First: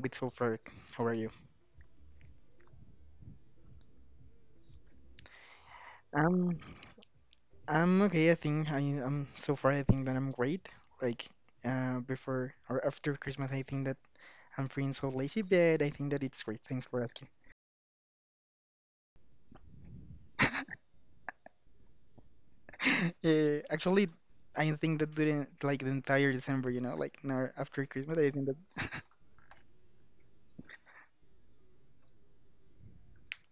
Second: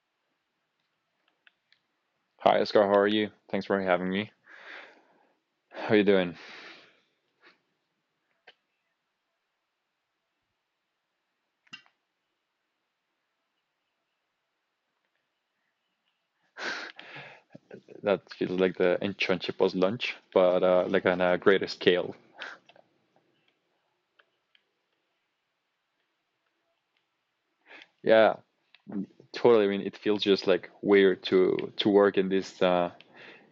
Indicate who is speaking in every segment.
Speaker 1: with so far? How are you?
Speaker 2: Hi, Oscar. How are you? Thanks for having me. How are you doing?
Speaker 1: Um, I'm okay. I think I am so far. I think that I'm great. Like, before or after Christmas, I think that I'm feeling so lazy, but I think that it's great. Thanks for asking.
Speaker 2: That feels like the internship was lunch, but like on a greater scale.
Speaker 1: Actually, I think that during like the entire December, you know, like now after Christmas, I
Speaker 2: Yeah,
Speaker 1: think that.
Speaker 2: totally. I mean, it feels just like weird to work in this,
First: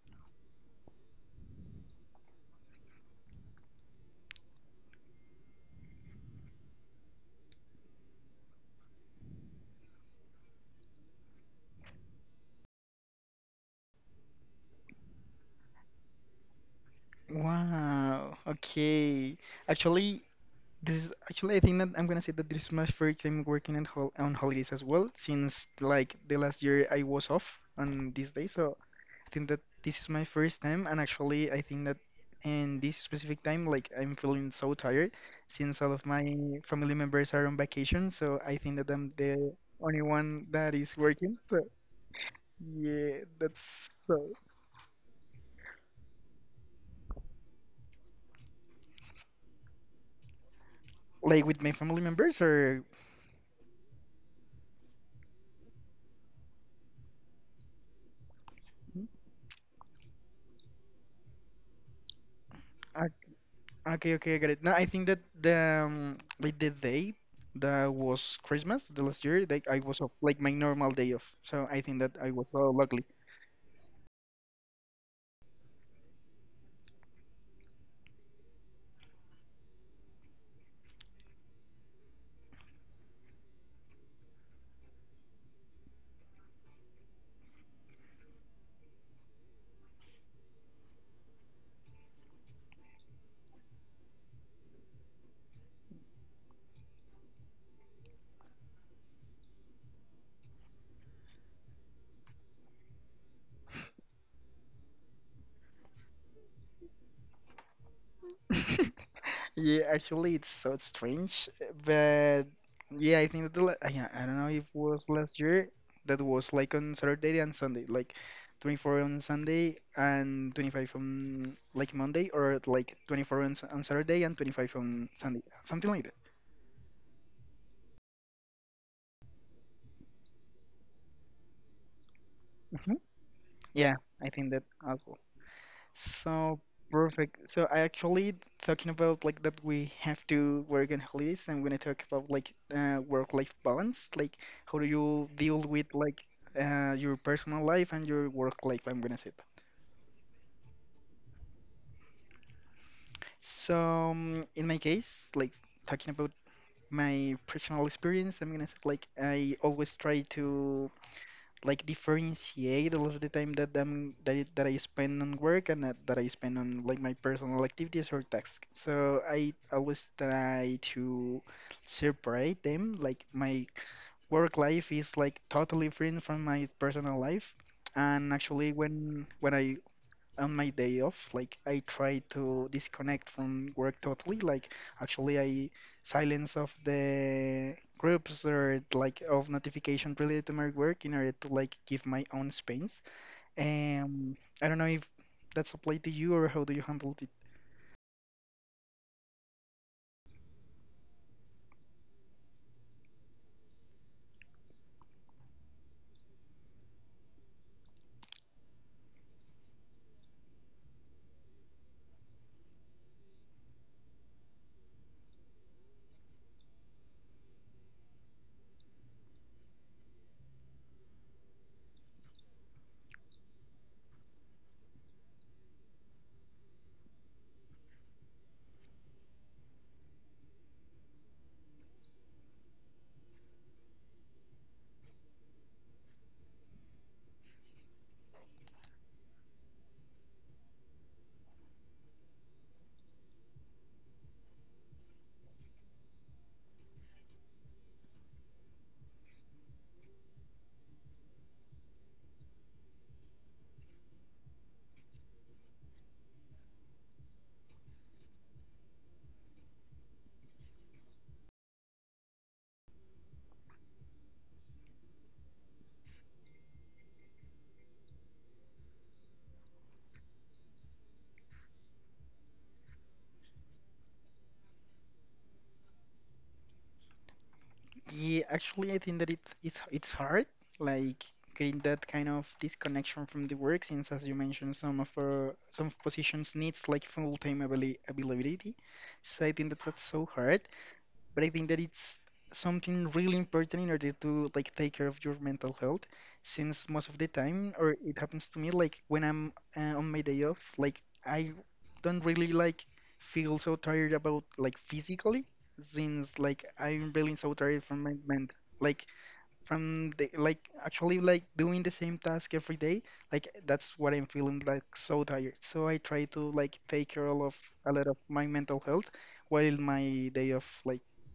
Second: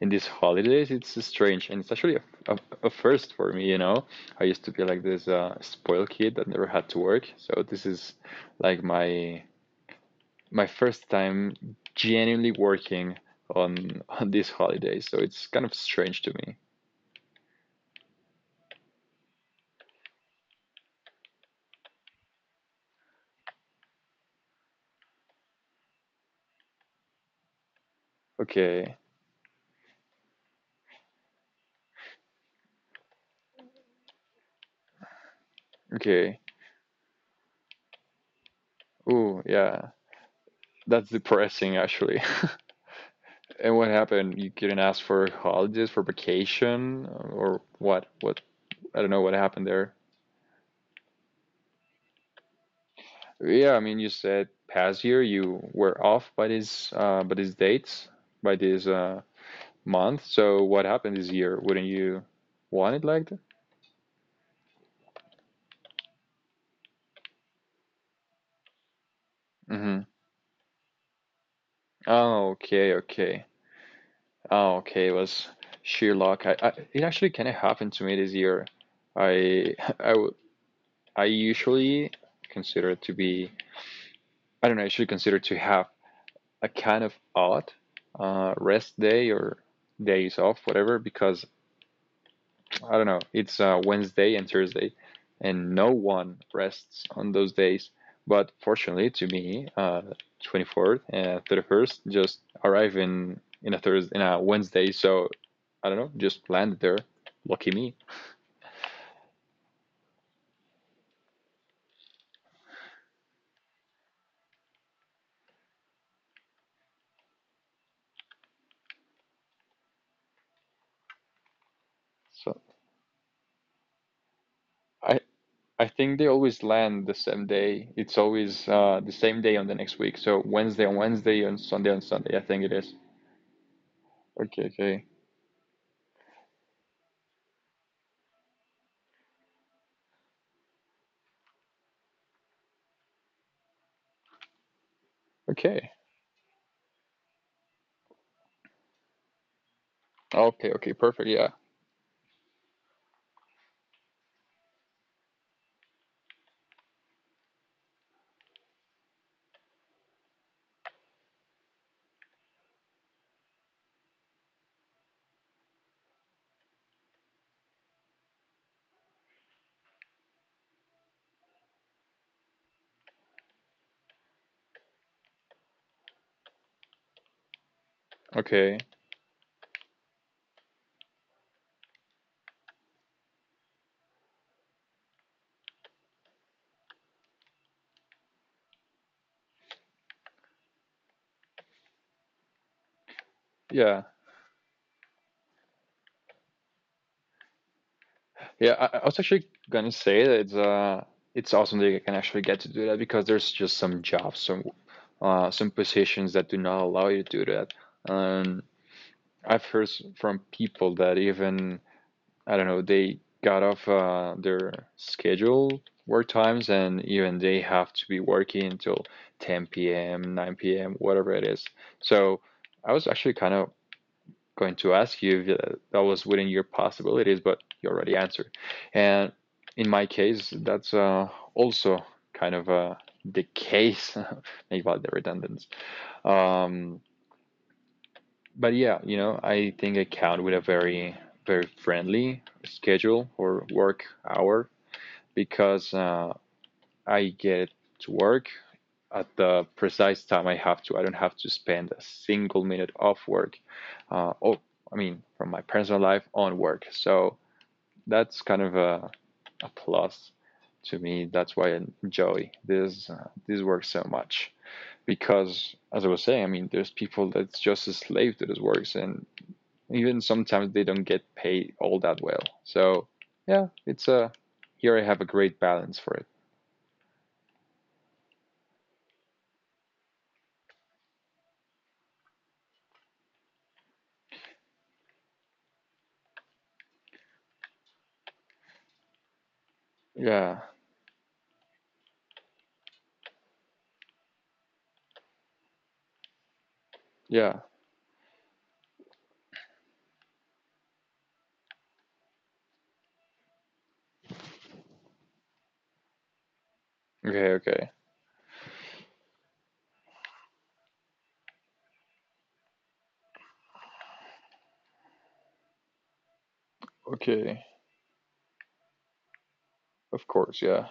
Speaker 2: in these holidays. It's strange, and it's actually a, a first for me. You know, I used to be like this spoiled kid that never had to work. So this is like my first time genuinely working on these holidays. So it's kind of strange to me.
Speaker 1: Wow. Okay. Actually, This is actually, I think that I'm gonna say that this is my first time working on holidays as well, since like the last year I was off on this day. So
Speaker 2: Okay,
Speaker 1: I think that this is my first time, and actually, I think that in this specific time, like I'm feeling so tired since all of my
Speaker 2: okay.
Speaker 1: family members are on vacation. So I think that I'm
Speaker 2: Ooh,
Speaker 1: the
Speaker 2: yeah,
Speaker 1: only one that is
Speaker 2: that's
Speaker 1: working. So
Speaker 2: depressing actually.
Speaker 1: yeah, that's
Speaker 2: And what
Speaker 1: so.
Speaker 2: happened? You couldn't ask for holidays, for vacation, or what? What? I don't know what happened there.
Speaker 1: Like with my family members, or
Speaker 2: Yeah, I mean, you said past year you were off by this, by these dates, by this month. So what happened this year? Wouldn't you want it like that?
Speaker 1: okay, okay, I got it. No, I think that the like the day that was Christmas the last year, like I was
Speaker 2: Mm-hmm.
Speaker 1: off, like my normal day off. So I think that I was
Speaker 2: Oh,
Speaker 1: so
Speaker 2: okay,
Speaker 1: lucky.
Speaker 2: okay. Oh, okay. It was sheer luck. It actually kind of happened to me this year. I, I, w- I usually consider it to be. I don't know, you should consider to have a kind of odd rest day or days off, whatever, because I don't know, it's Wednesday and Thursday, and no one rests on those days. But fortunately, to me, 24th and 31st just arrive in a Thursday, in a Wednesday, so I don't know, just landed there. Lucky me.
Speaker 1: Yeah, actually, it's so strange, but yeah, I think that I don't know if it was last year that was like on Saturday and Sunday, like 24 on Sunday and 25 on like Monday, or
Speaker 2: So
Speaker 1: like 24 on Saturday and 25 on
Speaker 2: I
Speaker 1: Sunday, something
Speaker 2: I
Speaker 1: like that.
Speaker 2: think they always land the same day. It's always the same day on the next week. So Wednesday on Wednesday and Sunday on Sunday, I think it
Speaker 1: Hmm.
Speaker 2: is.
Speaker 1: Yeah, I think that
Speaker 2: Okay,
Speaker 1: as
Speaker 2: okay.
Speaker 1: well. So perfect. So I actually talking about like that we have to work on holidays and when I talk about like work-life balance, like how do you deal with
Speaker 2: Okay.
Speaker 1: like your personal life and your work life, I'm gonna say that.
Speaker 2: Okay, okay, perfect. Yeah.
Speaker 1: So in my case, like talking about my personal experience, I'm gonna say like I always try to like differentiate a lot of the time that I spend on work and that I spend on like my personal activities or tasks. So I always try to separate them. Like my work life is like totally different from my personal life. And actually,
Speaker 2: Okay.
Speaker 1: when I on my day off, like I try to disconnect from work totally. Like actually, I silence off the groups or like of notification related to my work in order to like give my own space.
Speaker 2: Yeah.
Speaker 1: I don't know if that's applied to you or how do you handle it?
Speaker 2: Yeah, I was actually gonna say that it's awesome that you can actually get to do that because there's just some jobs, some positions that do not allow you to do that. And I've heard from people that even I don't know, they got off their schedule work times and even they have to be working until 10 p.m., 9 p.m., whatever it is. So I was actually kind of going to ask you if that was within your possibilities, but you already answered. And in my case, that's also kind of the case, maybe about the redundance. Um, but yeah, you know, I think I count with a very, very friendly schedule or work hour because I get to work at the precise time I have to. I don't have to spend a single minute off work. Uh, oh, I mean, from my personal life on work. So that's kind of a plus to me. That's why I enjoy this this work so much because, as I was saying, I mean, there's people that's just a slave to this works and even sometimes they don't get paid all that well. So yeah, it's a here I have a great balance for it.
Speaker 1: Yeah, actually, I think that it's hard, like getting that kind of disconnection from the work, since as you mentioned, some of our, some positions needs like availability. So I think that that's so hard.
Speaker 2: Yeah,
Speaker 1: But I think that it's something really important in order to like take care of your mental health, since most of the time, or
Speaker 2: yeah.
Speaker 1: it happens to me, like when I'm on my day off, like I don't really like feel so tired about like physically, since like I'm really so tired from
Speaker 2: Okay,
Speaker 1: my
Speaker 2: okay,
Speaker 1: mind, like from the like actually like doing the same task every day, like that's what I'm feeling like so tired. So I try to like take care of a lot
Speaker 2: okay.
Speaker 1: of my mental health while my day
Speaker 2: Of
Speaker 1: off, like.
Speaker 2: course, yeah,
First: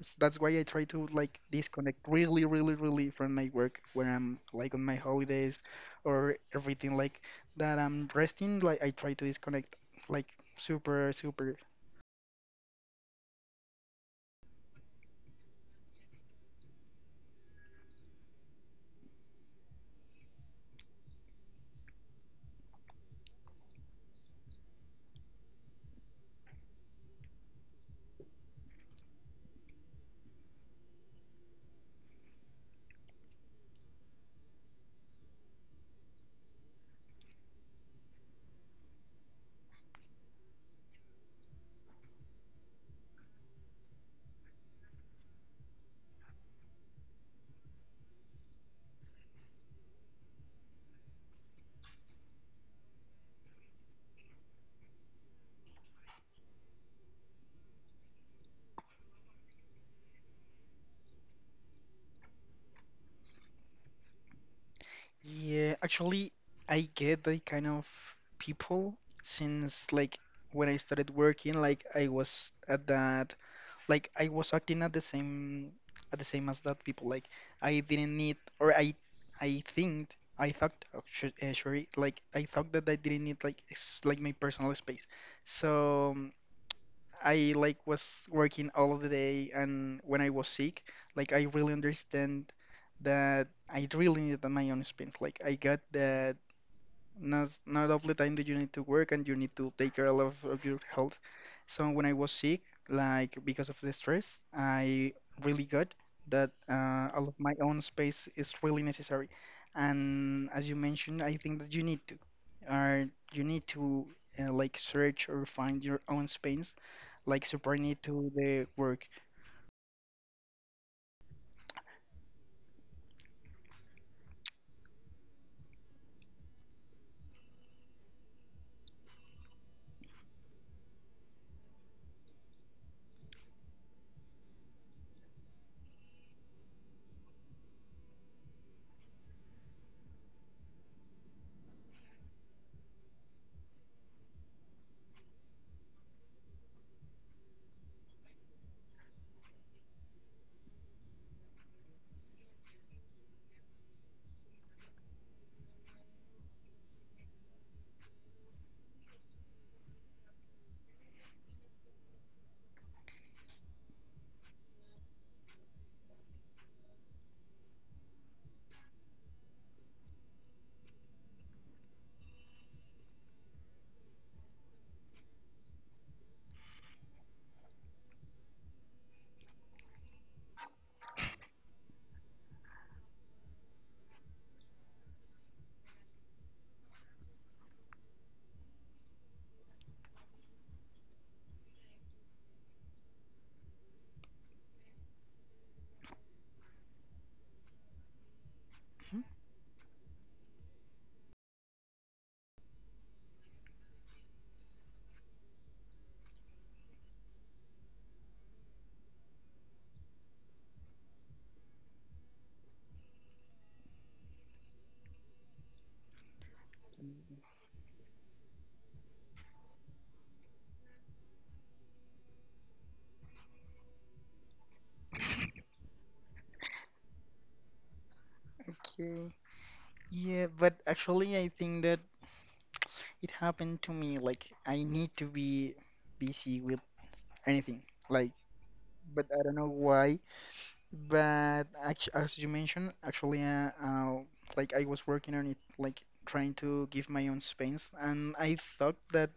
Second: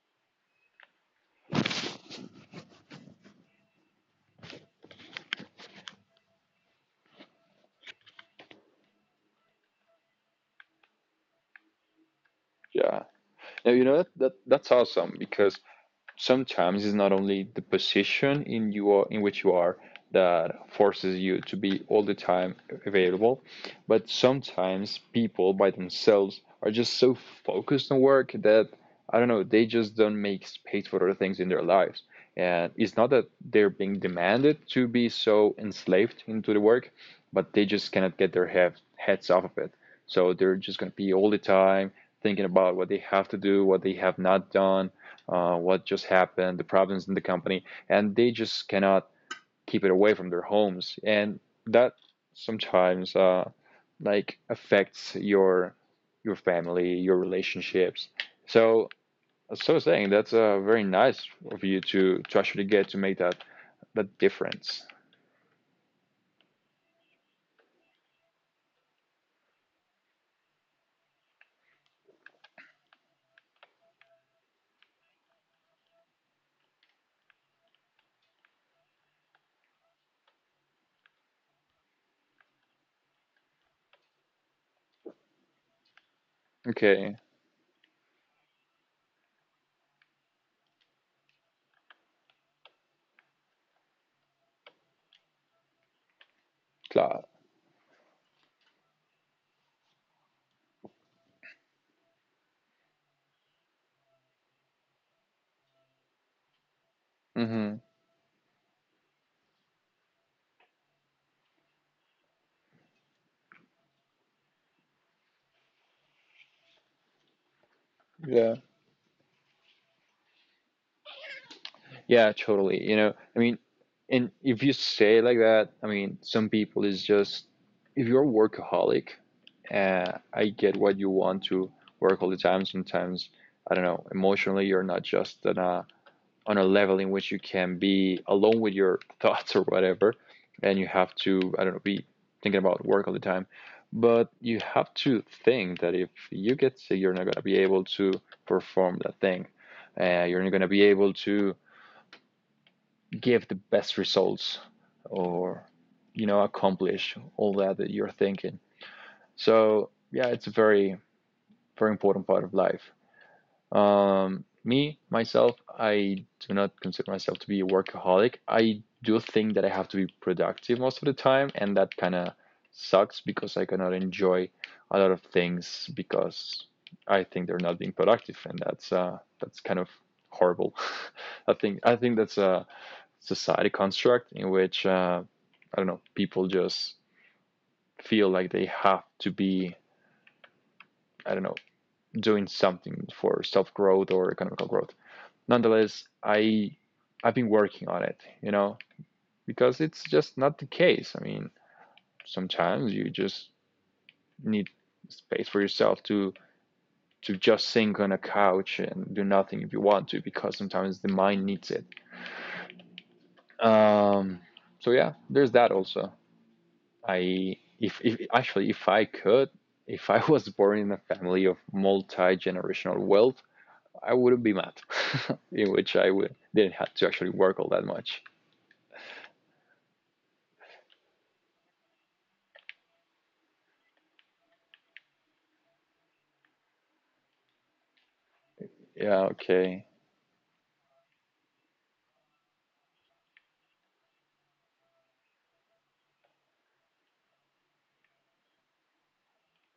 Speaker 1: That's why I try to like disconnect really, really, really from my work when I'm like on my holidays or everything like that I'm resting. Like I try to disconnect like super, super.
Speaker 2: yeah. Now you know that, that's awesome because sometimes it's not only the position, in which you are that forces you to be all the time available, but sometimes people by themselves are just so focused on work that I don't know, they just don't make space for other things in their lives. And it's not that they're being demanded to be so enslaved into the work, but they just cannot get their heads off of it. So they're just going to be all the time thinking about what they have to do, what they have not done, what just happened, the problems in the company, and they just cannot keep it away from their homes. And that sometimes like affects your family, your relationships. So so saying that's very nice of you to actually get to make that difference.
Speaker 1: Yeah, actually, I get that kind of people since like when I started working, like I was at that like I was acting at the same as that people. Like I didn't need, or I think I thought sorry, like I thought that I didn't need like my personal space. So
Speaker 2: Okay,
Speaker 1: I like was working all of the day, and when I was sick, like I really understand that I really needed my own space. Like I got the
Speaker 2: klar.
Speaker 1: not not all the time that you need to work and you need to take care of your health. So when I was sick, like because of the stress, I really got that all of
Speaker 2: Hmm.
Speaker 1: my own space is really necessary. And as you mentioned, I think that you need to, or you need to like search or find your own space, like separate
Speaker 2: Yeah.
Speaker 1: to the work.
Speaker 2: Yeah, totally. You know, I mean, and if you say it like that, I mean, some people is just, if you're a workaholic, I get what you want to work all the time. Sometimes, I don't know, emotionally, you're not just on a level in which you can be alone with your thoughts or whatever, and you have to, I don't know, be thinking about work all the time. But you have to think that if you get sick, you're not going to be able to perform that thing. You're not going to be able to give the best results or, you know, accomplish all that that you're thinking. So, yeah, it's a very, very important part of life. Me, myself, I do not consider myself to be a workaholic. I do think that I have to be productive most of the time, and that kind of sucks because I cannot enjoy a lot of things because I think they're not being productive, and that's kind of horrible. I think that's a society construct in which I don't know, people just feel like they have to be, I don't know, doing something for self-growth or economical growth nonetheless, I've been working on it, you know,
Speaker 1: Mhm.
Speaker 2: because it's just not the case. I mean, sometimes you just need space for yourself to just sink on a couch and do nothing if you want to, because sometimes the mind needs it. Um, so yeah, there's that also. I if actually if I could, if I was born in a family of multi-generational wealth, I wouldn't be mad, in which I would didn't have to actually work all that much.
Speaker 1: Okay. Yeah, but actually, I think that it happened to me like I need to be busy with anything. Like,
Speaker 2: Yeah,
Speaker 1: but I
Speaker 2: okay.
Speaker 1: don't know why. But as you mentioned, actually, like I was working on it, like trying to give my own space, and I thought that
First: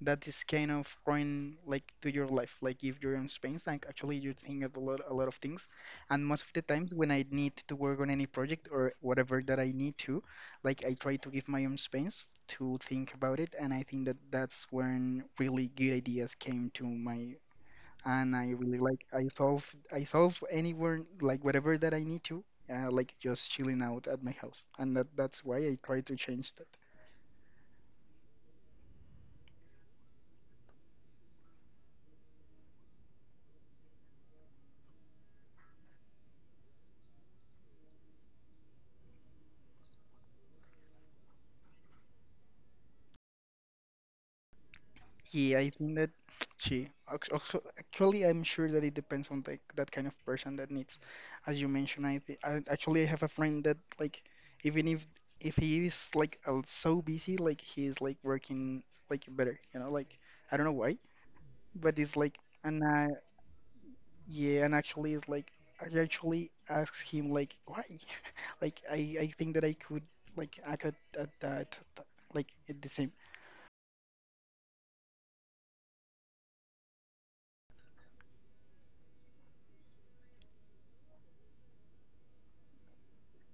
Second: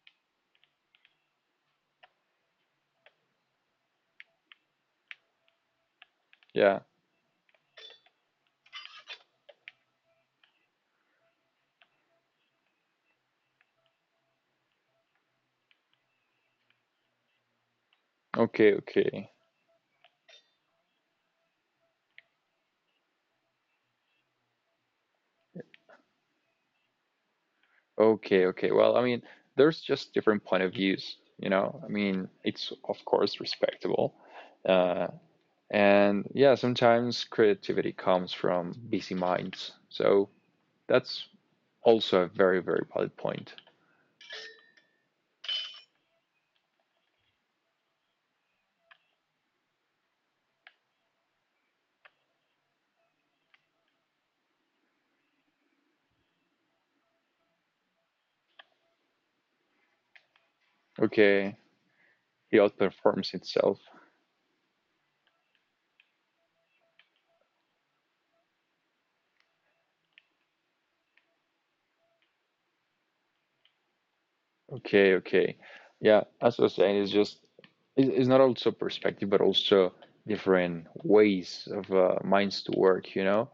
Speaker 1: that is kind of foreign, like to your life, like give your own space. And actually, you think of a lot of things. And most of the
Speaker 2: Yeah.
Speaker 1: times, when I need to work on any project or whatever that I need to, like I try to give my own space to think about it, and I think that that's when really good ideas came to my and I
Speaker 2: Okay,
Speaker 1: really like
Speaker 2: okay.
Speaker 1: I solve anywhere like whatever that I need to, like just chilling out at my house, and that that's why I try to change that.
Speaker 2: Okay, okay. Well, I mean, there's just different point of views, you know? I mean, it's of course respectable. Uh, and yeah, sometimes creativity comes from busy minds. So that's also a very, very valid point.
Speaker 1: Yeah, I think that actually I'm sure that it depends on the that kind of person that needs. As you mentioned, I actually I have a friend that like even if he is like so busy, like he is like working like better, you know, like I don't know why,
Speaker 2: Okay,
Speaker 1: but it's like
Speaker 2: he
Speaker 1: and I
Speaker 2: outperforms itself.
Speaker 1: yeah, and actually, it's like I actually asked him like why, like I think that I could like I could that like it the same.
Speaker 2: Okay, okay. Yeah, as I was saying, it's just it's not also perspective, but also different ways of minds to work, you know?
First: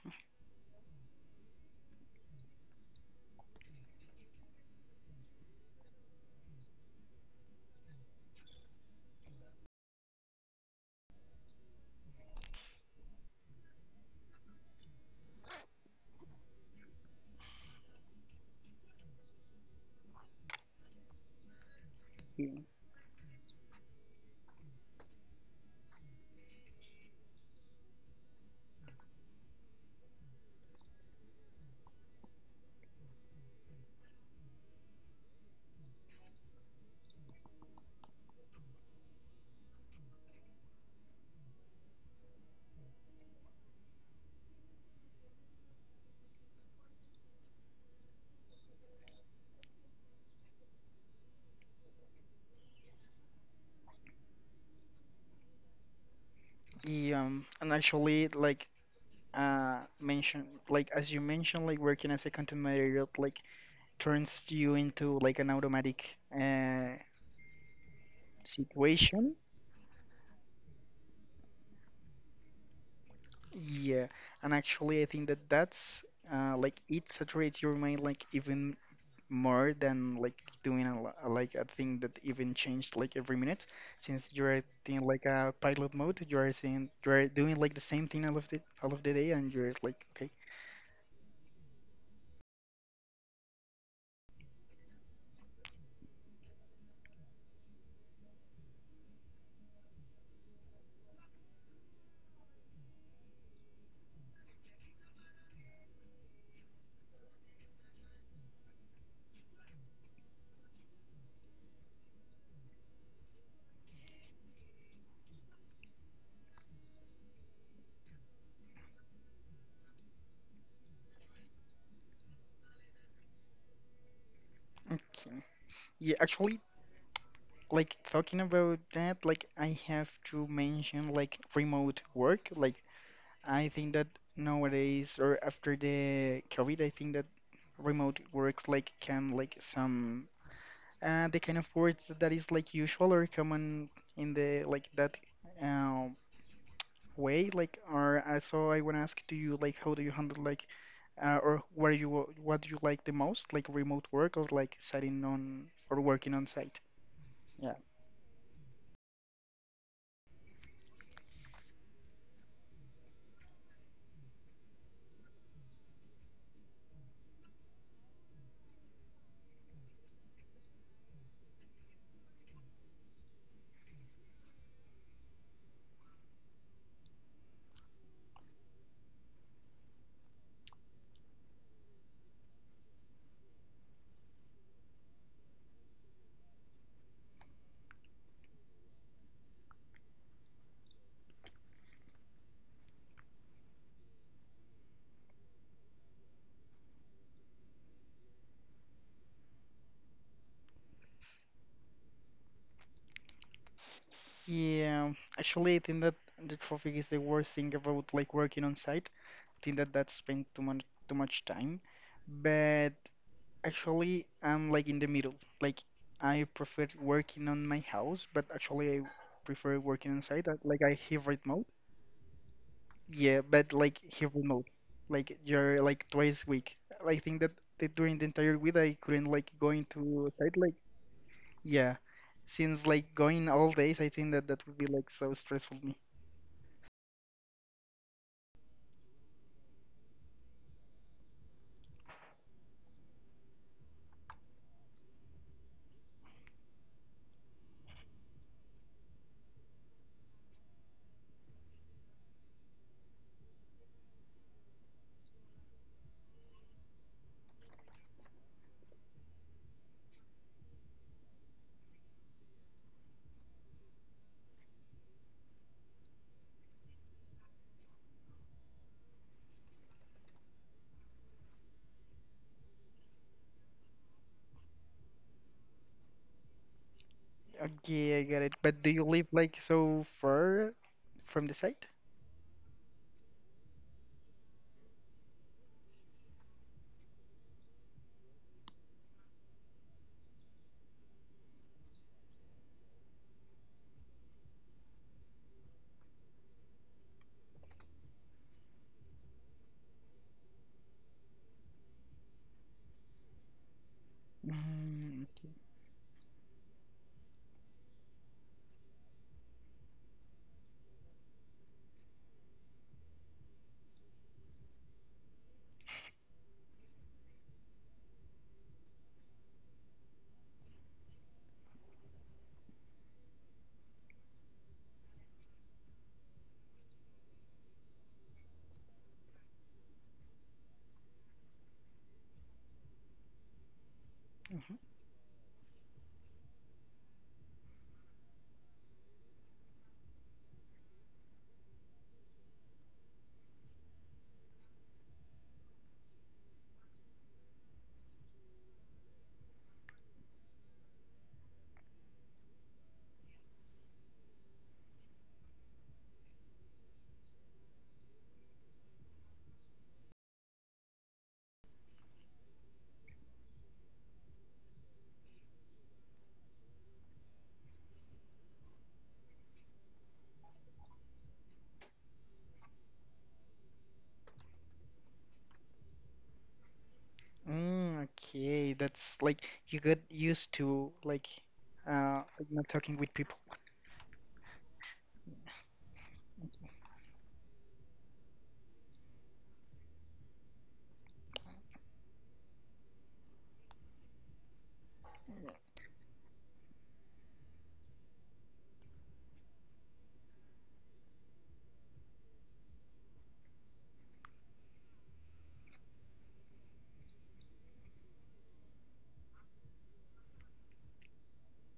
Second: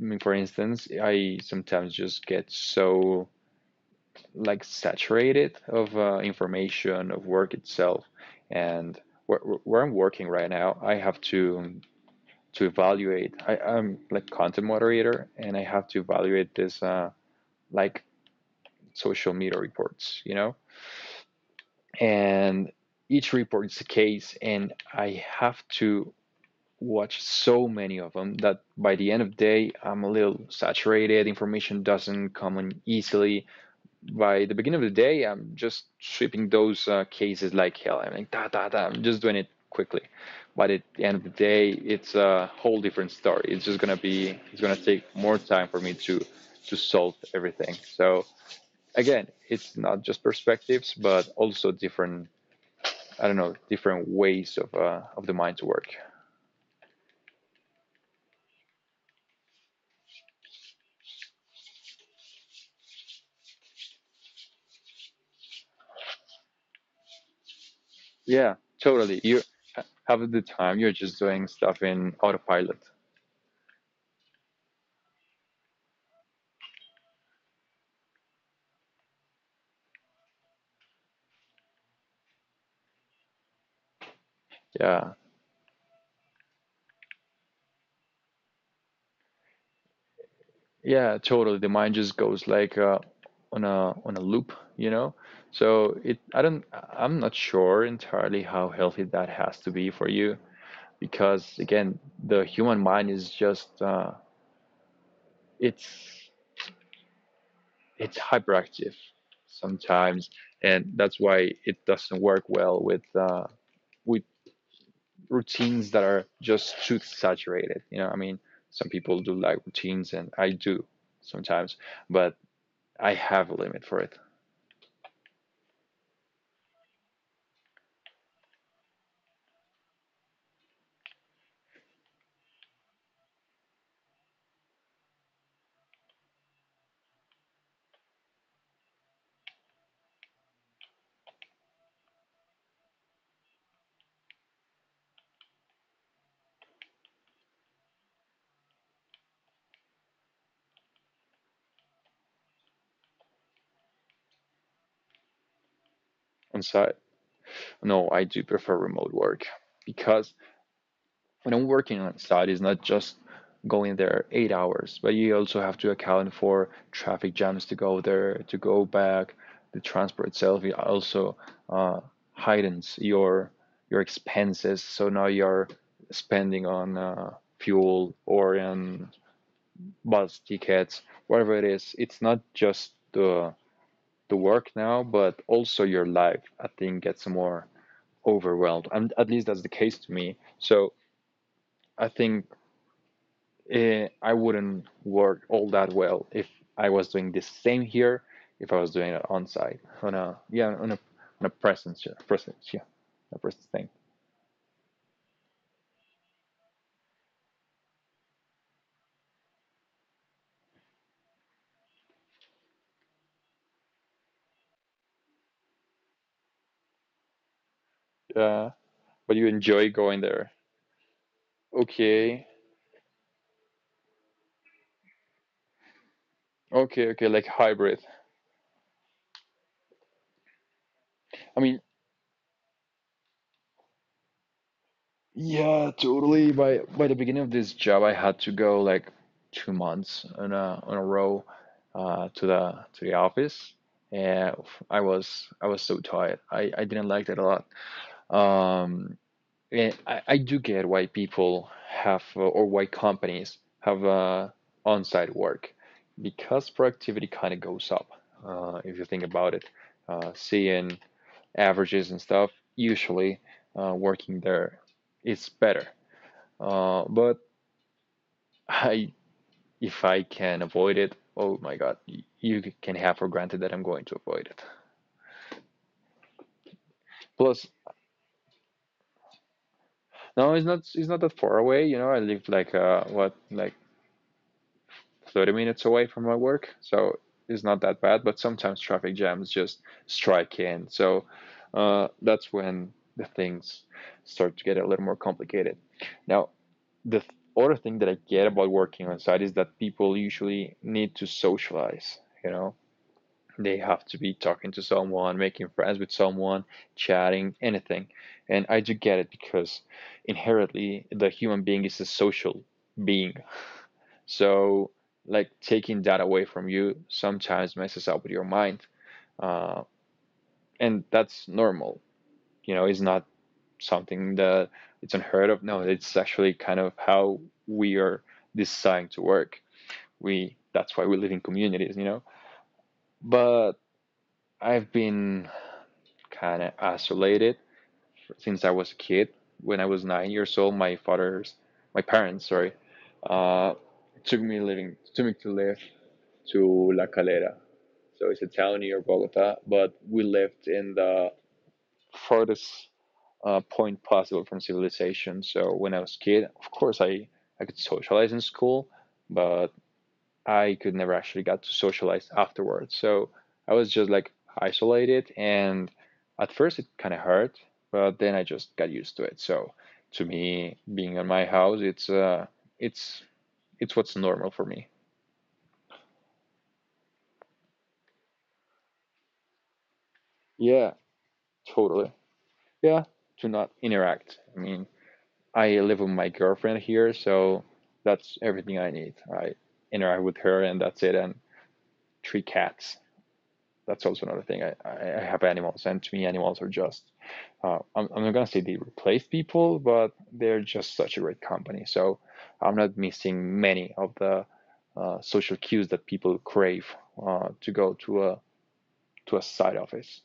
Speaker 2: I mean, for instance, I sometimes just get so like saturated of information of work itself, and where I'm working right now, I have to evaluate. I'm like content moderator, and I have to evaluate this like social media reports, you know,
Speaker 1: He,
Speaker 2: and each report is a case, and I have to watch so many of them that by the end of the day, I'm a little saturated. Information doesn't come in easily by the beginning of the day, I'm just shipping those cases like hell. I'm like, da, da, da. I'm just doing it quickly. But at the end of the day, it's a whole different story. It's just gonna be, it's gonna take more time for me to solve everything. So again, it's not just perspectives, but also different, I don't know, different ways of the mind to work.
Speaker 1: he and actually like mention like as you mentioned like working as a content moderator like turns you into like an automatic
Speaker 2: Yeah, totally.
Speaker 1: situation.
Speaker 2: You have the time you're just doing stuff in autopilot.
Speaker 1: Yeah, and actually I think that that's like it saturates your mind like even more than like doing a, like a thing that even changed like every minute. Since you're in
Speaker 2: Yeah,
Speaker 1: like a pilot mode, you are seeing you are doing like the same thing all of the day, and you're like, okay,
Speaker 2: yeah, totally. The mind just goes like on a loop, you know? So it I don't I'm not sure entirely how healthy that has to be for you because again, the human mind is just it's it's hyperactive sometimes, and that's why it doesn't work well with with routines that are just too saturated. You know, I mean, some people do like routines, and I do sometimes, but I have a limit for it.
Speaker 1: okay. Yeah, actually, like talking about that, like I have to mention like remote work. Like I think that nowadays or after the COVID, I think that remote works like can like some the kind of words that is like usual or common in the like that um, way like or so I want to ask to you like how do you handle like or what you what do you like the most like remote work or like sitting on or working on
Speaker 2: I'm
Speaker 1: site
Speaker 2: sorry.
Speaker 1: yeah
Speaker 2: No, I do prefer remote work because when I'm working on site, it's not just going there 8 hours, but you also have to account for traffic jams to go there, to go back. The transport itself it also uh, heightens your expenses. So now you're spending on fuel or on bus tickets, whatever it is. It's not just the work now, but also your life. I think gets more overwhelmed. And at least that's the case to me. So I think I wouldn't work all that well if I was doing the same here, if I was doing it on site on a yeah on a presence, a presence thing.
Speaker 1: yeah actually I think that the traffic is the worst thing about like working on site I think that that spend too much time but actually, I'm like in the middle. Like I prefer working on my house, but actually I prefer working
Speaker 2: Uh,
Speaker 1: inside. Like I
Speaker 2: but you
Speaker 1: hybrid mode.
Speaker 2: enjoy going there.
Speaker 1: Yeah, but like hybrid
Speaker 2: Okay,
Speaker 1: mode. Like you're like twice week. I think that during the entire week I couldn't like
Speaker 2: okay,
Speaker 1: going
Speaker 2: okay, like
Speaker 1: to site.
Speaker 2: hybrid.
Speaker 1: Like yeah, since like going all days, I
Speaker 2: I
Speaker 1: think that
Speaker 2: mean,
Speaker 1: that would be like so stressful me.
Speaker 2: yeah, totally. By the beginning of this job, I had to go like 2 months on a row to the office, and I was so tired. I didn't like that a lot. Um, and I do get why people have or why companies have on-site work because productivity kind of goes up if you think about it. Seeing averages and stuff, usually working there, it's better, but I, if I can avoid it, oh my God, you can have for granted that I'm going to avoid it.
Speaker 1: Okay, I get it. But do you
Speaker 2: Plus,
Speaker 1: live like so far from the site?
Speaker 2: no, it's not. It's not that far away. I live like what, like 30 minutes away from my work, so it's not that bad. But sometimes traffic jams just strike in, so that's when the things start to get a little more complicated. Now, the th- other thing that I get about working on site is that people usually need to socialize. You know,
Speaker 1: Mm,
Speaker 2: they have to be talking to someone, making friends with someone, chatting, anything. And I do get it because inherently the human being is a social being. So, like, taking that away from you sometimes messes up with your mind. Uh, and that's normal. It's not something that it's unheard of. No, it's actually kind of how we are designed to work. We that's why we live in communities. But I've been kind of isolated since I was a kid. When I was nine years old, my parents, sorry, uh, took me to live to La Calera. So it's a town near Bogota, but we lived in the farthest point possible from civilization. So when I was a kid, of course, I could socialize in school, but I could never actually got to socialize afterwards. So I was just like isolated, and at first it kind of hurt, but then I just got used to it. So to me, being in my house, it's it's what's normal for me.
Speaker 1: mm, okay, that's like you got used to
Speaker 2: Yeah,
Speaker 1: like not talking with people.
Speaker 2: totally. Yeah, to not interact. I mean, I live with my girlfriend here, so that's everything I need. I interact with her, and that's it. And three cats. That's also another thing. I have animals, and to me, animals are just, I'm not gonna say they replace people, but they're just such a great company. So I'm not missing many of the social cues that people crave to go to a side office.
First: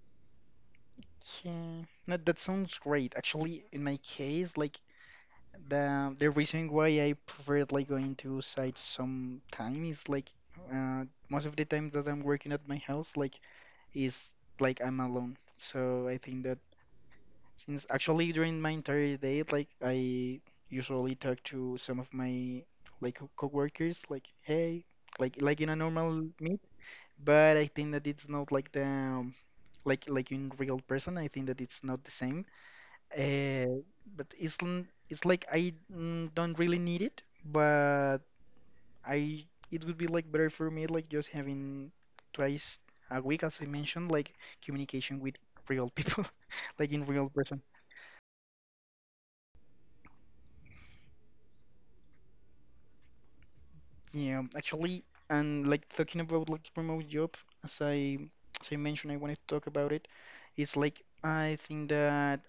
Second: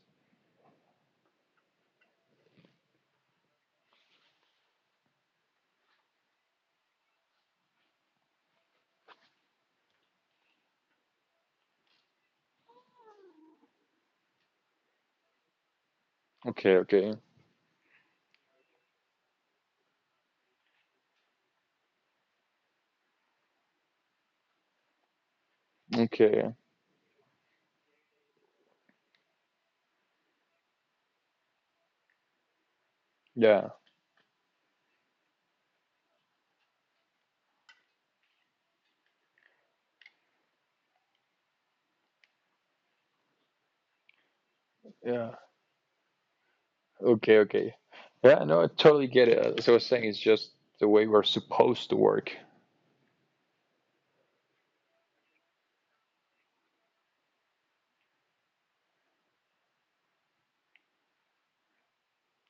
Speaker 1: Okay, no, that sounds great. Actually, in my case, like the reason why I prefer like going to sites some time is like uh most of the time that I'm working at my house like is like I'm alone. So I think that
Speaker 2: Okay, okay,
Speaker 1: since actually during my entire day, like I usually talk to some of my like coworkers, like hey, like in a normal
Speaker 2: okay.
Speaker 1: meet. But I think that it's not like the like in real person. I think that it's not the same.
Speaker 2: Yeah,
Speaker 1: Uh, but it's like I mm, don't really need it, but I it would be like better for me like just having twice a week, as I mentioned, like communication
Speaker 2: yeah.
Speaker 1: with real people, like in real
Speaker 2: Okay,
Speaker 1: person.
Speaker 2: okay. Yeah, no, I totally get it. As I was saying, it's just the way we're supposed to work.
Speaker 1: Yeah, actually, and like talking about like remote job, as I as I mentioned, I wanted to talk about it. It's like I think that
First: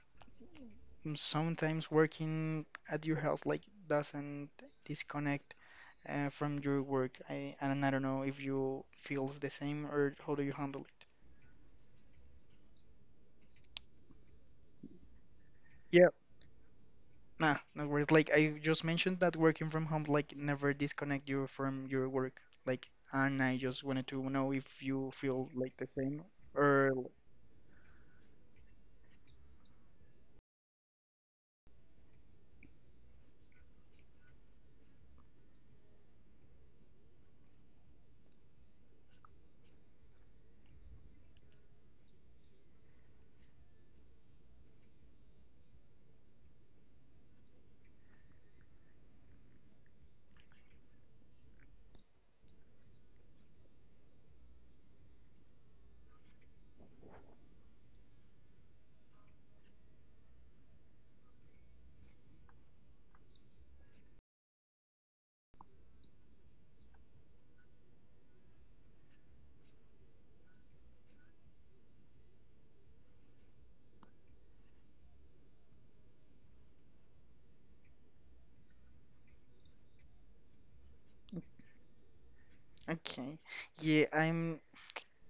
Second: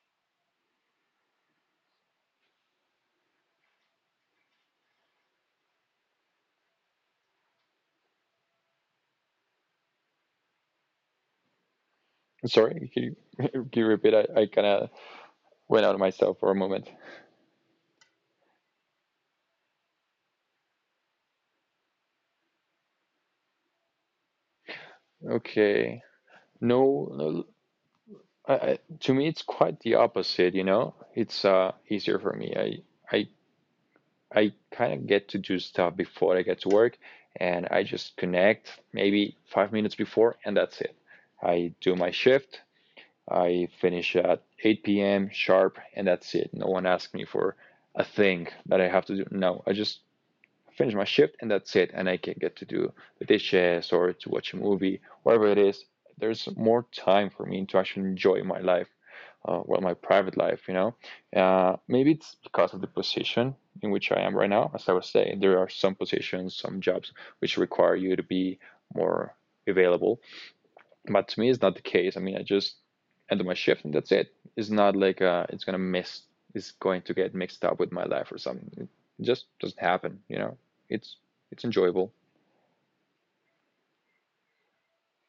Speaker 1: mm, sometimes working at your house like doesn't disconnect from your work. I and I don't know if you feels the same or how do you handle it?
Speaker 2: Sorry, can you, can you repeat? I kind of went out of
Speaker 1: Yeah,
Speaker 2: myself for a moment.
Speaker 1: nah, no worries. Like I just mentioned that working from home like never disconnect you from your work. Like, and I just wanted to know if you feel like the
Speaker 2: Okay.
Speaker 1: same.
Speaker 2: No,
Speaker 1: Or.
Speaker 2: no, to me it's quite the opposite. It's easier for me. I kind of get to do stuff before I get to work, and I just connect maybe five minutes before and that's it. I do my shift. I finish at 8 p.m. sharp and that's it. No one asks me for a thing that I have to do. No, I just finish my shift and that's it, and I can get to do the dishes or to watch a movie, whatever it is. There's more time for me to actually enjoy my life, well my private life. Maybe it's because of the position in which I am right now. As I was saying, there are some positions, some jobs which require you to be more available, but to me, it's not the case. I mean, I just end my shift and that's it. It's not like it's gonna mess. It's going to get mixed up with my life or something. It just doesn't happen. It's it's enjoyable.
Speaker 1: Okay. Yeah, I'm.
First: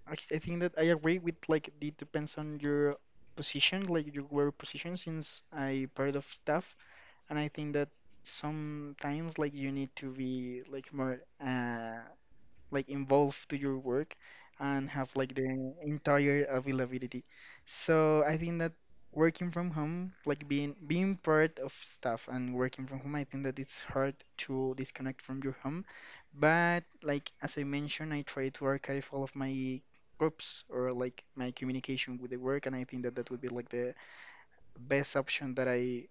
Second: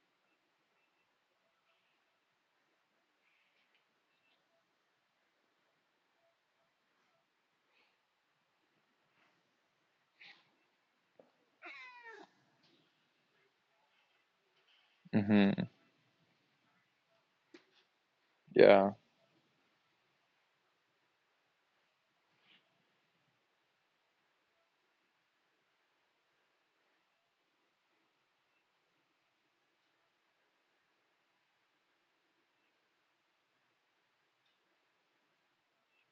Speaker 1: I think that I agree with, like, it depends on your position, like your work position, since I part of staff, and I think that sometimes like you need to be like more like involved to your work and have like
Speaker 2: Hmm.
Speaker 1: the entire availability. So I think that
Speaker 2: Yeah.
Speaker 1: working from home, like being part of staff and working from home, I think that it's hard to disconnect from your home. But like as I mentioned, I try to archive all of my groups or like my communication with the work, and I think that that would be like the best option that I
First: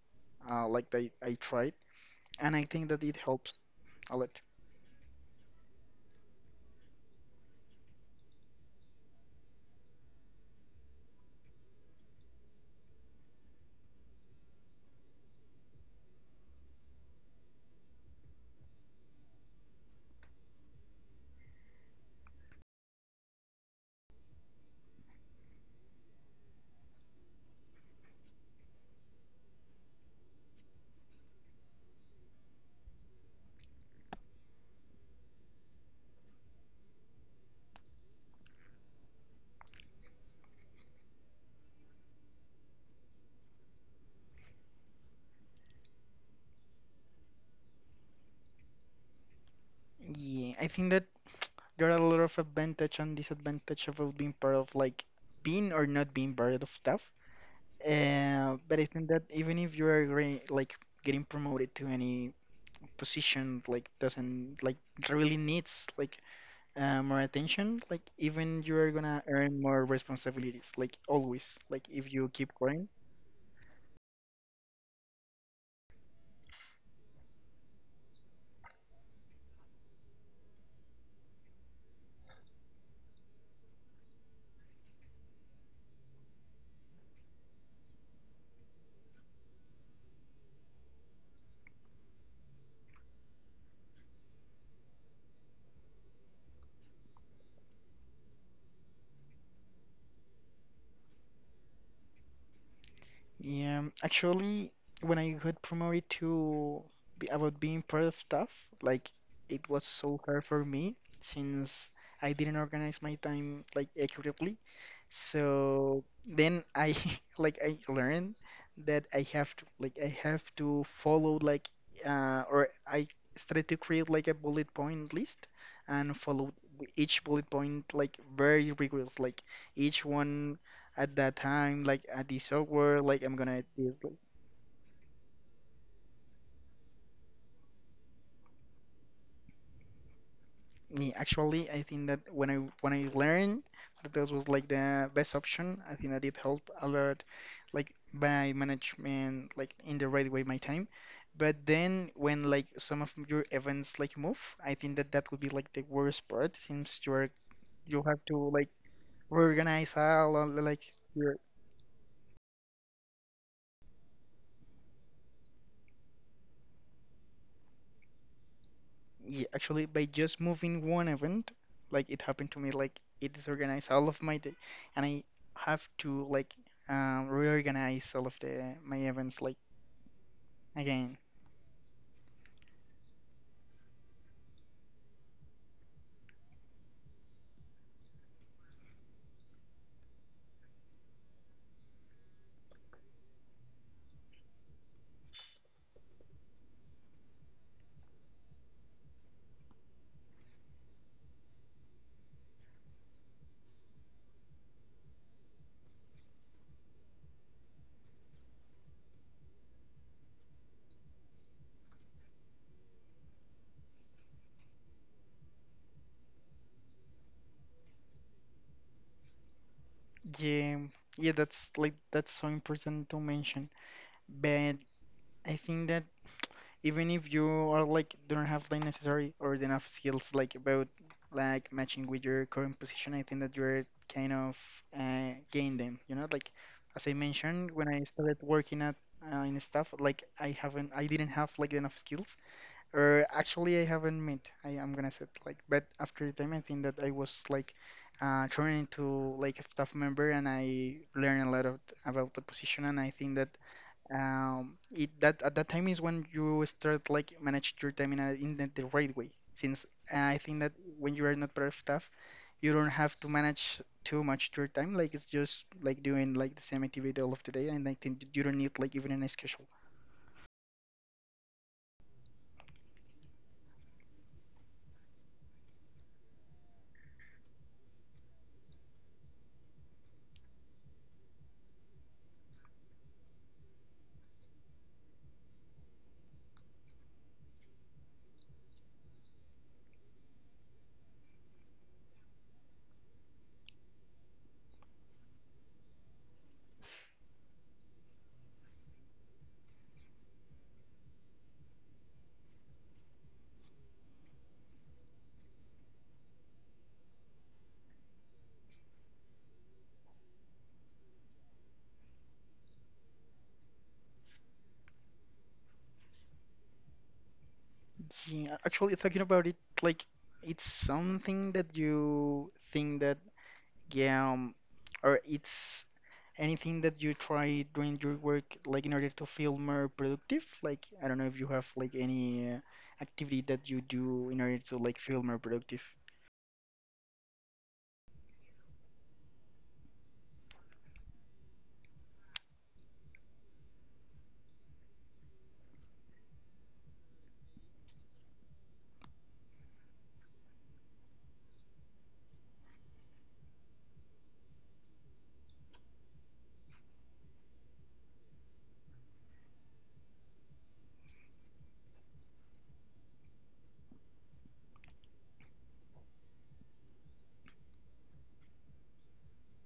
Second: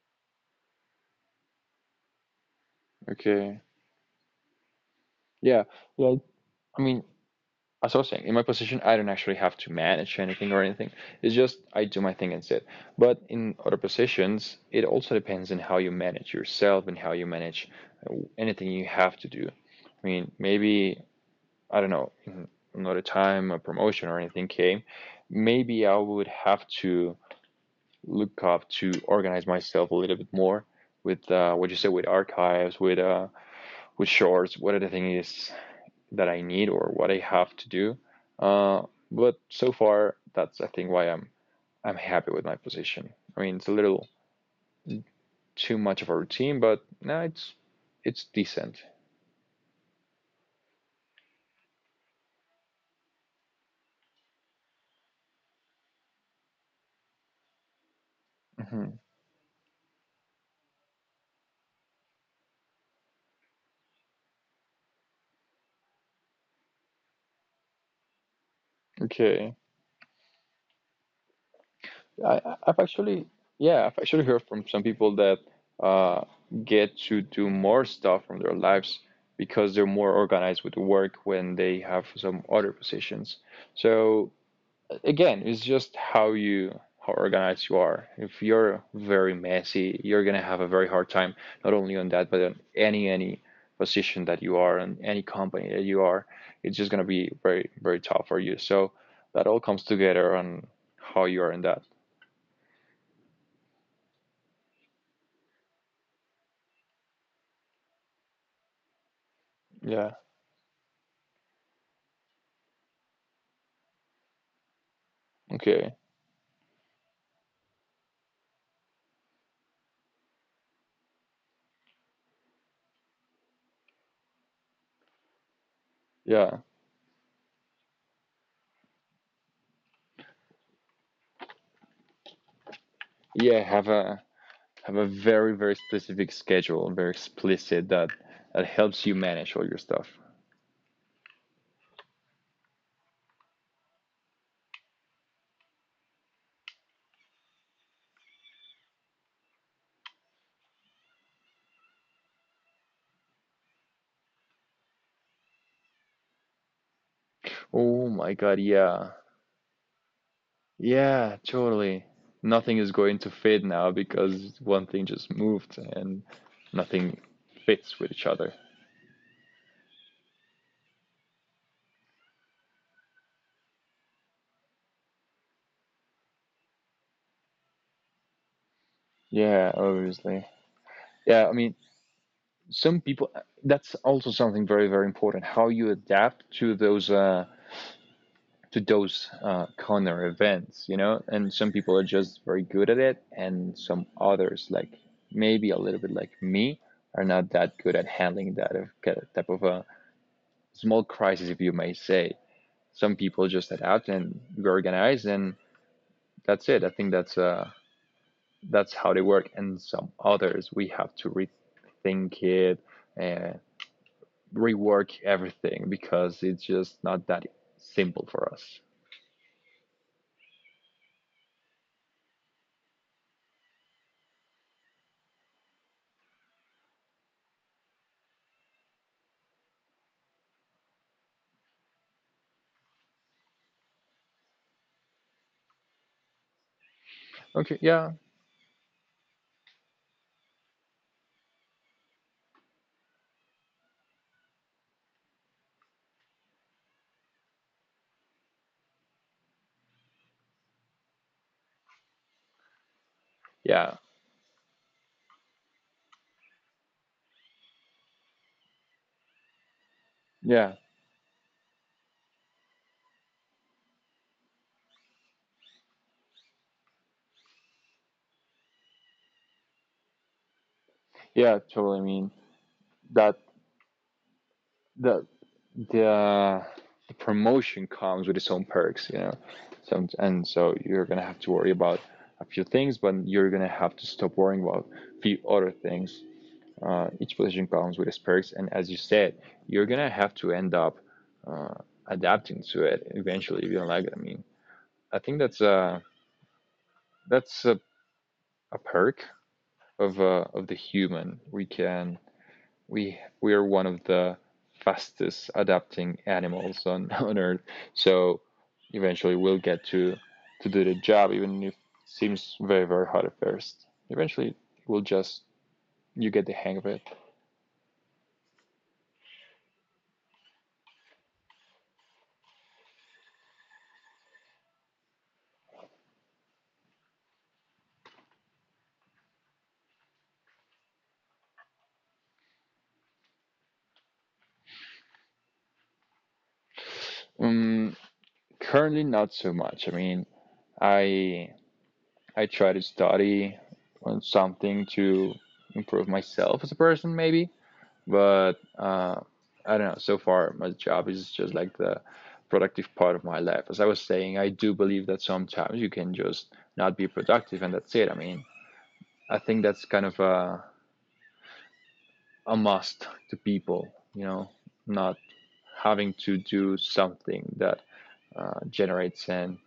Speaker 1: like that I tried, and I think that it helps
Speaker 2: Okay.
Speaker 1: a lot.
Speaker 2: Yeah. Well, I mean, as I was saying, in my position, I don't actually have to manage anything or anything. It's just I do my thing and sit. But in other positions, it also depends on how you manage yourself and how you manage anything you have to do. I mean, maybe I don't know, in another time, a promotion or anything came, maybe I would have to look up to organize myself a little bit more with what you said with archives, with shorts, what are thing is that I need or what I have to do. Uh, but so far, that's I think why I'm happy with my position. I mean, it's a little too much of a routine, but no, it's decent.
Speaker 1: Yeah, I think that there are a lot of advantage and disadvantage about being part of like being or not being part of stuff. But I
Speaker 2: Hmm.
Speaker 1: think that even if you are like getting promoted to any position, like doesn't like really needs like more attention. Like even you are gonna earn
Speaker 2: Okay.
Speaker 1: more responsibilities. Like always. Like if you keep
Speaker 2: Have
Speaker 1: growing,
Speaker 2: actually, yeah, I've actually heard from some people that uh, get to do more stuff from their lives because they're more organized with work when they have some other positions. So again, it's just how organized you are. If you're very messy, you're gonna have a very hard time not only on that, but on any position that you are and any company that you are. It's just gonna be very very tough for you. So that all comes together on how you are in that.
Speaker 1: yeah, actually, when I got promoted to be about being part of staff, like it was
Speaker 2: Yeah.
Speaker 1: so hard for me since I didn't organize my time like accurately.
Speaker 2: Okay.
Speaker 1: So then I like I learned that I have to like I have to follow like or I started to create like a bullet point list and follow
Speaker 2: Yeah.
Speaker 1: each bullet point like very rigorous, like each one at that time, like at the software, like I'm
Speaker 2: Yeah,
Speaker 1: gonna
Speaker 2: have
Speaker 1: this. Like,
Speaker 2: a very, very specific schedule, very explicit that that helps you manage all your stuff.
Speaker 1: me actually, I think that when I learned that this was like the best option, I think that it helped a lot, like by management, like in the right way my time. But then when like some of your events like move, I think that that would be like the worst part since you're you
Speaker 2: Oh
Speaker 1: have
Speaker 2: my
Speaker 1: to
Speaker 2: God,
Speaker 1: like
Speaker 2: yeah.
Speaker 1: reorganize all of, like
Speaker 2: Yeah, totally. Nothing is going to fit now because one thing just moved and nothing fits with each other.
Speaker 1: yeah, actually, by just moving one event, like it happened to me, like it disorganized all of my day, and I have to like reorganize all of the my events like
Speaker 2: Yeah, obviously.
Speaker 1: again.
Speaker 2: Yeah, I mean, some people, that's also something very, very important, how you adapt to those corner events, you know? And some people are just very good at it, and some others, like maybe a little bit like me, are not that good at handling that type of a small crisis, if you may say. Some people just head out and we organize, and that's it. I think that's how they work. And some others, we have to rethink it and rework everything because it's just not that simple for us.
Speaker 1: Yeah, yeah, that's like that's so important to mention. But I think that even if you are like don't have the necessary or the enough skills like about like matching with your current position, I think that you're kind of gain them, you know, like as I mentioned
Speaker 2: Okay.
Speaker 1: when I
Speaker 2: Yeah.
Speaker 1: started working at in stuff like I haven't I didn't have like enough skills or actually I haven't met I am gonna say it, like but after the time I think that I was like turned into like a staff member and I learned a lot of, about the position and I think that
Speaker 2: Yeah.
Speaker 1: it that at that time is when you start like manage your time in a, in the right way. Since I think that
Speaker 2: Yeah.
Speaker 1: when you are not part of staff, you don't have to manage too much your time. Like it's just like doing like the same activity all of the day, and I think you don't need like even a schedule.
Speaker 2: Yeah. Totally. I mean, that the the the promotion comes with its own perks, you know. So and so you're gonna have to worry about a few things, but you're gonna have to stop worrying about a few other things. Each position comes with its perks, and as you said, you're gonna have to end up uh, adapting to it eventually if you don't like it. I mean, I think that's that's a perk of the human. We are one of the fastest adapting animals on on Earth. So eventually we'll get to do the job, even if it seems very very hard at first. Eventually we'll just you get the hang of it.
Speaker 1: Yeah, actually, thinking about it, like it's something that you think that yeah, um, or it's anything that you try doing your work, like in order to feel more productive. Like I don't know if you have like any activity that you do in order to like feel more productive.
Speaker 2: Um, currently not so much. I mean, I I try to study on something to improve myself as a person maybe. But I don't know. So far, my job is just like the productive part of my life. As I was saying, I do believe that sometimes you can just not be productive, and that's it. I mean, I think that's kind of a must to people, you know, not having to do something that generates an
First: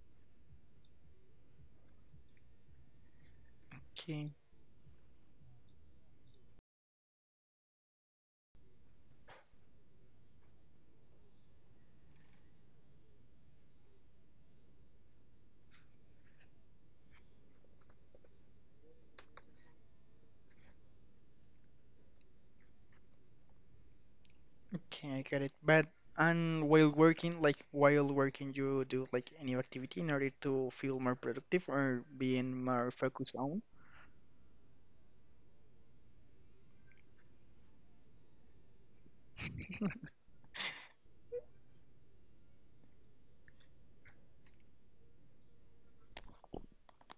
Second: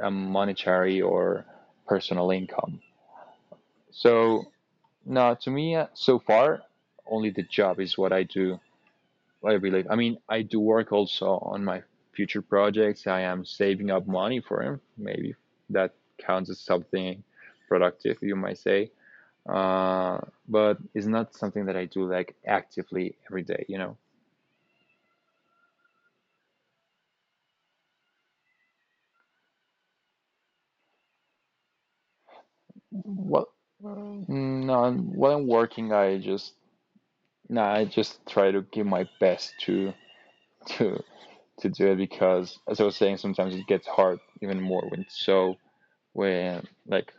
Speaker 2: a monetary or personal income.
Speaker 1: Okay,
Speaker 2: So, no, to me, so far, only the job is what I do I believe. I mean, I do work also on my future projects. I am saving up money for them. Maybe that counts as something productive, you might say. Uh, but it's not something that I do like actively every day, you know.
Speaker 1: okay, I got it. But and while working, like while working, you do like any activity in order to feel more productive or being more focused
Speaker 2: Well,
Speaker 1: on.
Speaker 2: No, I'm working, I just no, I just try to give my best to to to do it because, as I was saying, sometimes it gets hard even more when it's so when like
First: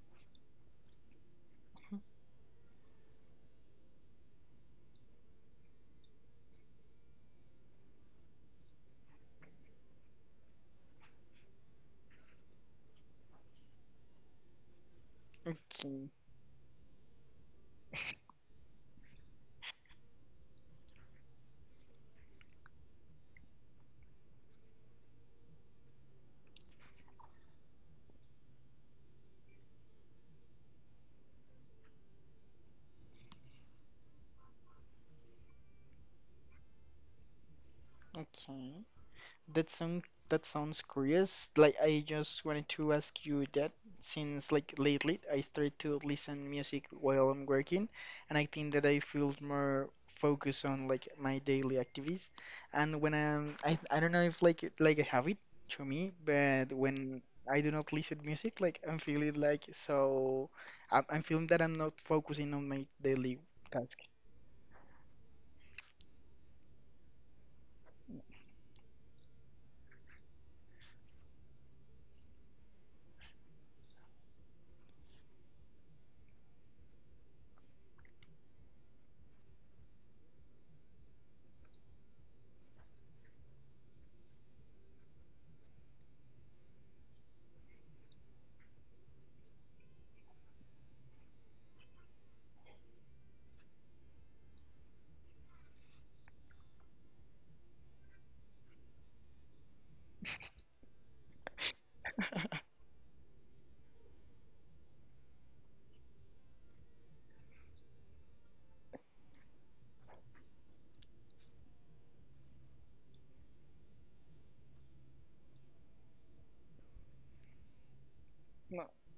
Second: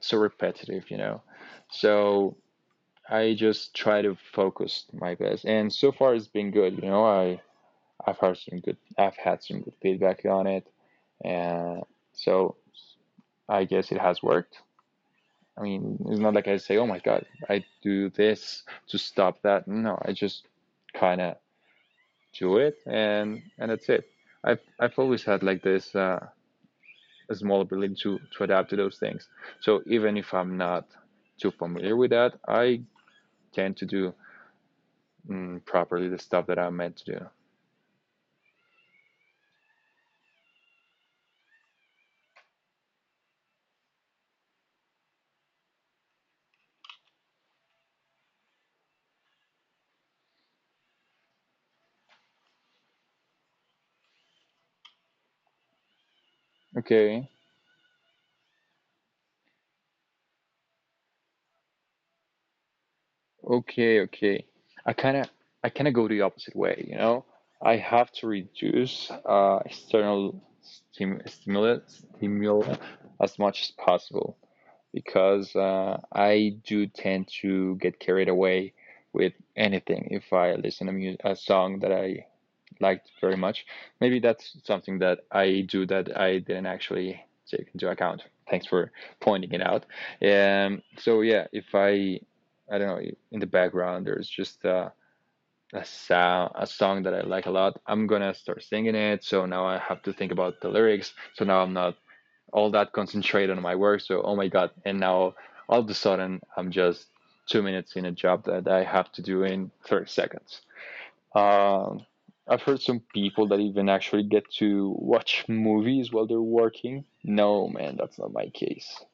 Speaker 2: so repetitive, you know. So. I just try to focus my best, and so far it's been good. I've had some good feedback on it, and so I guess it has worked. I mean,
Speaker 1: Okay,
Speaker 2: it's not like I say, "Oh my God, I do this to stop that." No, I just kind of do it, and that's it. I've always had like this a small ability to adapt to those things. So even if I'm not too familiar with that, I tend to do properly the stuff that I'm meant to do.
Speaker 1: okay. That sound that sounds curious. Like I just wanted to ask you that since like lately I started to listen music while I'm working, and I think that I feel more focused on like my daily activities. And when I don't know if like like a habit to me, but when
Speaker 2: Okay,
Speaker 1: I do not listen music, like I'm feeling like so I'm feeling that I'm not focusing on my daily task.
Speaker 2: okay, okay. I kind of I kind of go the opposite way, you know. I have to reduce external stimuli as much as possible because I do tend to get carried away with anything if I listen to mu a song that I liked very much. Maybe that's something that I do that I didn't actually take into account. Thanks for pointing it out. So yeah, if I, I don't know, in the background there's just a sound, a song that I like a lot. I'm gonna start singing it. So now I have to think about the lyrics. So now I'm not all that concentrated on my work. So oh my god, and now all of a sudden I'm just two minutes in a job that I have to do in 30 seconds. Um, I've heard some people that even actually get to watch movies while they're working. No, man, that's not my case.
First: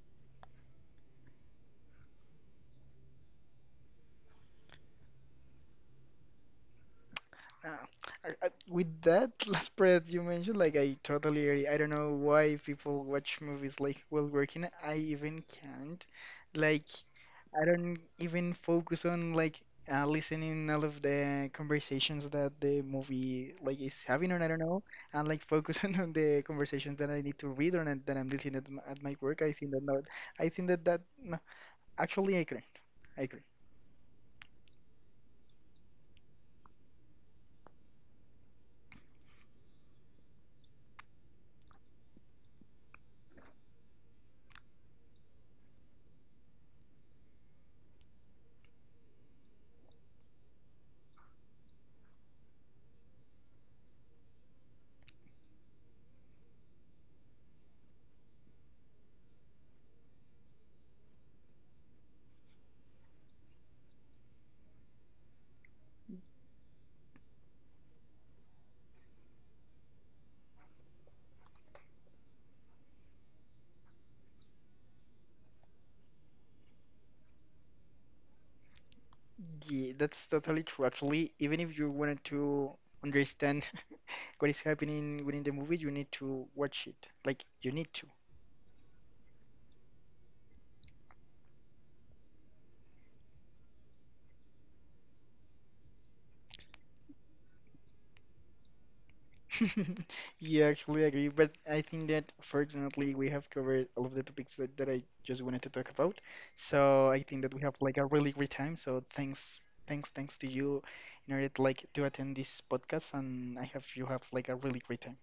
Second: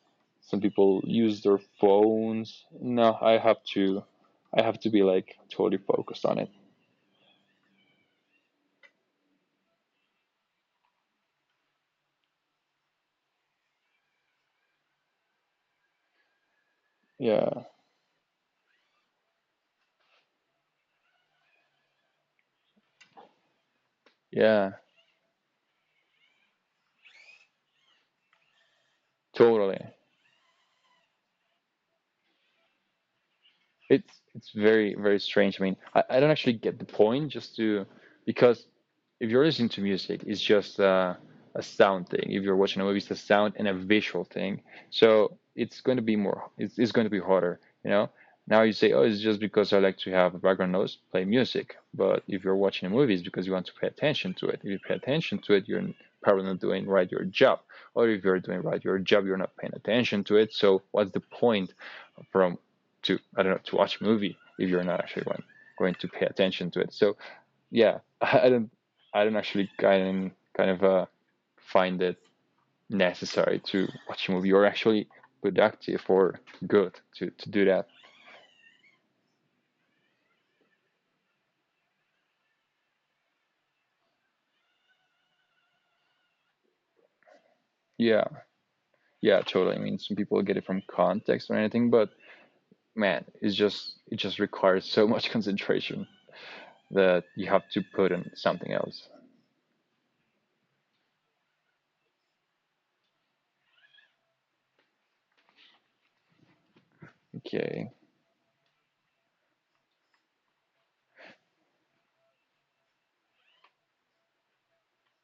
Speaker 2: Some people use their phones. No, I have to be like totally focused on it.
Speaker 1: Uh, with that last part you mentioned, like I totally agree. I don't know why people watch movies like while working. I even can't. Like
Speaker 2: Yeah,
Speaker 1: I don't even focus on like listening all of the conversations that the movie like is having, or I don't
Speaker 2: yeah,
Speaker 1: know, and like focus on the conversations that I need to read or not, that I'm listening at my work. I think
Speaker 2: totally.
Speaker 1: that not. I think that that no. Actually, I can't. I agree.
Speaker 2: It's very very strange. I mean, I don't actually get the point just to because if you're listening to music, it's just a sound thing. If you're watching a movie, it's a sound and a visual thing. So it's going to be more it's going to be harder, you know. Now you say, oh, it's just because I like to have a background noise, play music. But if you're watching a movie, it's because you want to pay attention to it. If you pay attention to it, you're probably not doing right your job. Or if you're doing right your job, you're not paying attention to it. So what's the point? From to I don't know, to watch a movie if you're not actually one, going to pay attention to it. So yeah, I don't actually kind of find it necessary to watch a movie or actually productive or good to do that.
Speaker 1: Yeah, that's totally true. Actually, even if you wanted to understand what is happening within the movie, you need to watch it. Like, you need to.
Speaker 2: Yeah, yeah, totally. I mean, some people get it from context or anything, but man, it's just it just requires so much concentration that you have to put in something else.
Speaker 1: Yeah, actually, I agree. But I think that fortunately, we have covered all of the topics that, that I just wanted to talk about. So I think that we have
Speaker 2: Okay.
Speaker 1: like a really great time. So thanks to you in order to like to attend this podcast, and I have you have like a really great time.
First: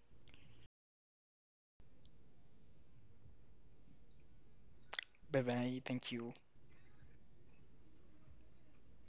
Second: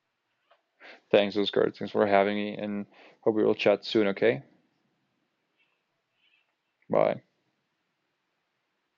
Speaker 2: Thanks, Oscar. Thanks for having me, and hope we will chat soon. Okay.
Speaker 1: Bye bye. Thank you.
Speaker 2: Bye.